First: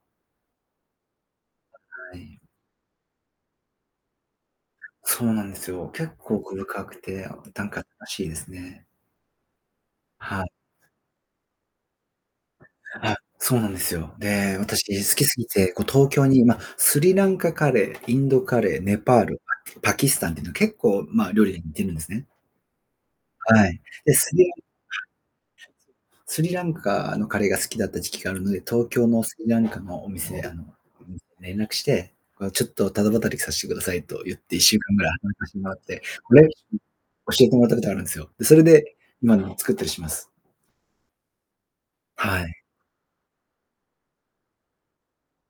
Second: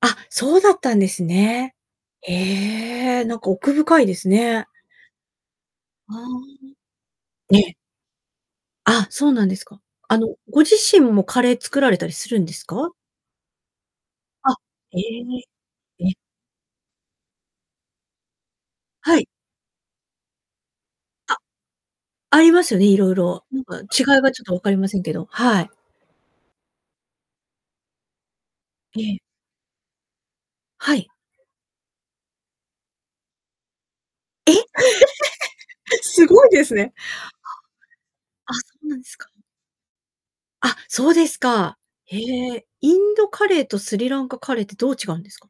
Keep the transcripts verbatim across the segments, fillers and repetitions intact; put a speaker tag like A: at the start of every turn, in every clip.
A: あ、そうだったんですね。
B: あ、はい。
A: へえ、なんか奥深いですね。
B: そうなんですよ。
A: う
B: 結構
A: ー
B: 奥深くて、あ、
A: ん。え
B: なん
A: え。
B: か楽しいですね。
A: あ、そうなんですか。あの、
B: はい。
A: ご自身もカレー作られたりするんですか？
B: あ、そうなんですよ。
A: あ。
B: で、私
A: え
B: 好きす
A: え。
B: ぎて、こう
A: え
B: 東
A: え。
B: 京に、ま、スリランカカレー、インドカレー、ネ
A: は
B: パー
A: い。
B: ル、パキスタンっていうのは結構、まあ、
A: あ。
B: 料理似てるんですね。
A: ありますよね、いろいろ。なん
B: は
A: か
B: い。で、
A: 違い
B: ス
A: は
B: リ
A: ちょっ
B: ラ
A: と
B: ン
A: 分
B: カ
A: かりませんけど、はい。
B: スリランカのカレーが好きだった時期があるので、東
A: え
B: 京
A: え。
B: のスリランカのお店であの
A: はい。
B: 連絡して、ちょっとただ働きさせてくださいと言っ
A: え！
B: ていっしゅうかんぐらい働かせてもらっ て、
A: すご
B: レ
A: いで
B: シ
A: す
B: ピ
A: ね。
B: 教えてもらったことがあるんですよ。で、
A: あ。
B: そ
A: あ、
B: れ
A: そう
B: で
A: なんですか。
B: 今でも作ったりします。
A: あ、そうですか。へ
B: はい。
A: え、インドカレーとスリランカカレーってどう違うんですか？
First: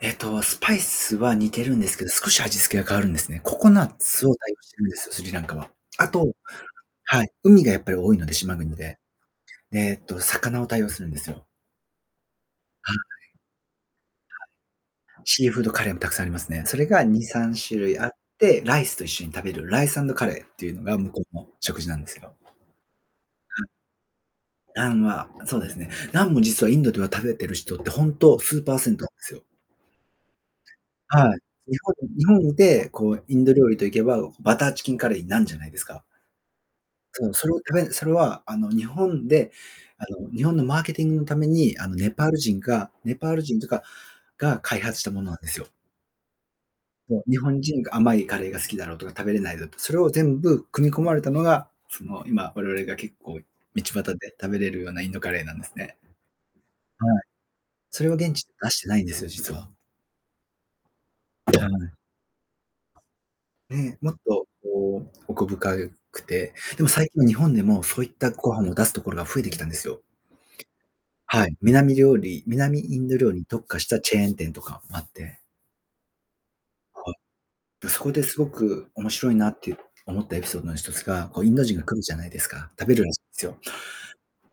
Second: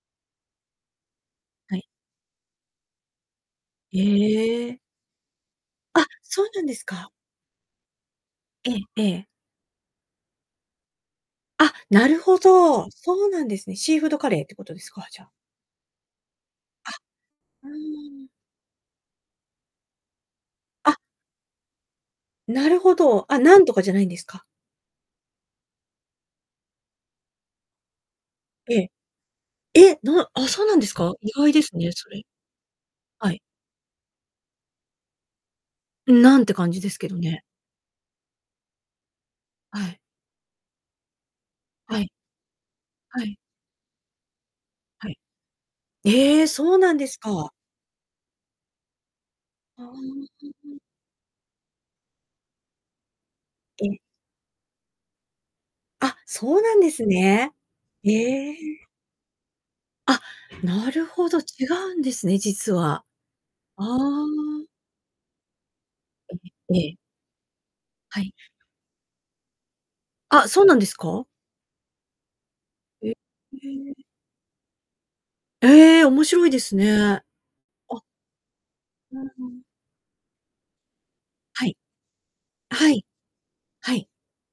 B: えっと、スパイスは似て
A: は
B: るん
A: い。
B: ですけど、少し味付けが変わるんですね。ココナッツを多用
A: へ
B: して
A: え。
B: るんですよ、スリランカは。
A: あ、
B: あと、
A: そうなんですか。
B: はい、海がやっぱり多いので、島
A: え
B: 国で。
A: えええ。
B: えっと、魚を多用するんですよ。
A: あ、なるほど、
B: は
A: そ
B: い。
A: うなんですね。シーフードカレーっ
B: は
A: てことですか、じ
B: い。
A: ゃあ。
B: シーフードカレーもたくさんありますね。それ
A: あ。
B: がにさん
A: う
B: しゅるいあっ
A: ーん。
B: て、ライスと一緒に食べる、ライスアンドカレーっていうの
A: あ。
B: が向こうの食事なんですよ。
A: なるほど、あ、ナン
B: はい。
A: とかじゃないんですか？
B: ナンは、そうですね。ナンも実はインドでは食べてる人って、ほんと数
A: え
B: パー
A: え。
B: セントなんですよ。
A: え！なあ、そうなんですか？意
B: はい。
A: 外です
B: 日
A: ね、
B: 本
A: それ。
B: 日本で、こう
A: は
B: イ
A: い。
B: ンド料理といけば、バターチキンカレーにナンじゃないですか？
A: ナンて感じですけど
B: そう、
A: ね。
B: それを、たべそれはあの日本で
A: はい。
B: あの日本のマーケティングのために、あの
A: はい。
B: ネパール人がネ
A: は
B: パ
A: い。
B: ール人というか、が開発し
A: は
B: た
A: い。
B: ものなんですよ。
A: ええ、そうなんです
B: そう、日
A: か。
B: 本人が甘いカレーが好きだろうとか、食べれないぞとか、
A: ああ。う
B: それ
A: ー
B: を全部
A: ん。
B: 組み込まれたのが、その今我々が結構道
A: え
B: 端
A: え。
B: で食べれるようなインドカレーなんですね。
A: あ、そうなんです
B: はい。
A: ね。
B: それは現地
A: え
B: で出し
A: え。
B: てないんですよ、実は。
A: あ、なるほど、
B: は
A: 違
B: い。
A: うんですね、実は。あ
B: ね、もっ
A: あ。
B: とこう、奥深くて、
A: え
B: でも
A: え。
B: 最近は日本でも、そういっ
A: は
B: た
A: い。
B: ご飯を出すところが増えてきたんですよ。
A: あ、そうなんですか？
B: はい、南料理南イ
A: え、
B: ン
A: へ
B: ド料理に特化し
A: え。
B: たチェーン店とかもあって。
A: ええ、面白いですね。
B: あ。そ
A: あ。
B: こですごく面
A: うん
B: 白いな
A: う
B: っ
A: ん。
B: て思ったエピソードの一つが、こうインド
A: はい。
B: 人が来るじゃないですか。食
A: は
B: べる
A: い。
B: らしいんですよ。
A: はい。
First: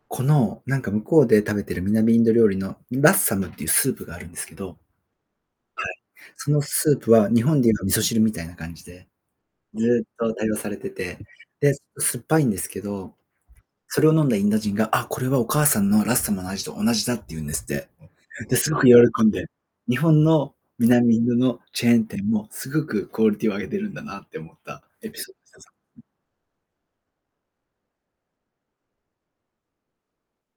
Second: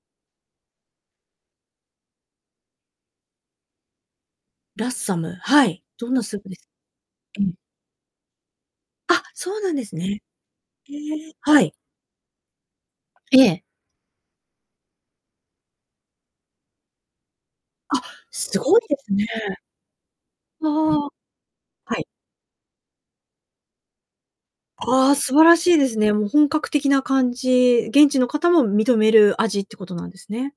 B: この、なんか向こうで食べてる南インド料理のラッサムっていうスープがあるんですけどはい。
A: ラッサム、はい、どんなスープ
B: そ
A: で
B: の
A: す？
B: スープは
A: う
B: 日
A: ん。
B: 本でいうの味噌汁みたいな感じで、
A: あ、そうなんです
B: ずっ
A: ね。
B: と多用されて
A: え
B: て。
A: え。はい。
B: で、酸っぱいんですけど、
A: ええ。
B: それを飲んだインド人が、あ、これはお母さんのラッサムの味と同じだって言うんですって。
A: あ、
B: で、
A: す
B: す
A: ご
B: ご
A: い
B: く
A: です
B: 喜
A: ね。
B: んで。日本の
A: ああ。
B: 南インドのチェ
A: は
B: ーン
A: い。
B: 店もすごくクオリティを上げているんだなって思った
A: あ
B: エ
A: あ、
B: ピソ
A: 素
B: ー
A: 晴ら
B: ドで
A: し
B: す。
A: いですね。もう本格的な感じ。現地の方も認める味ってことなんですね。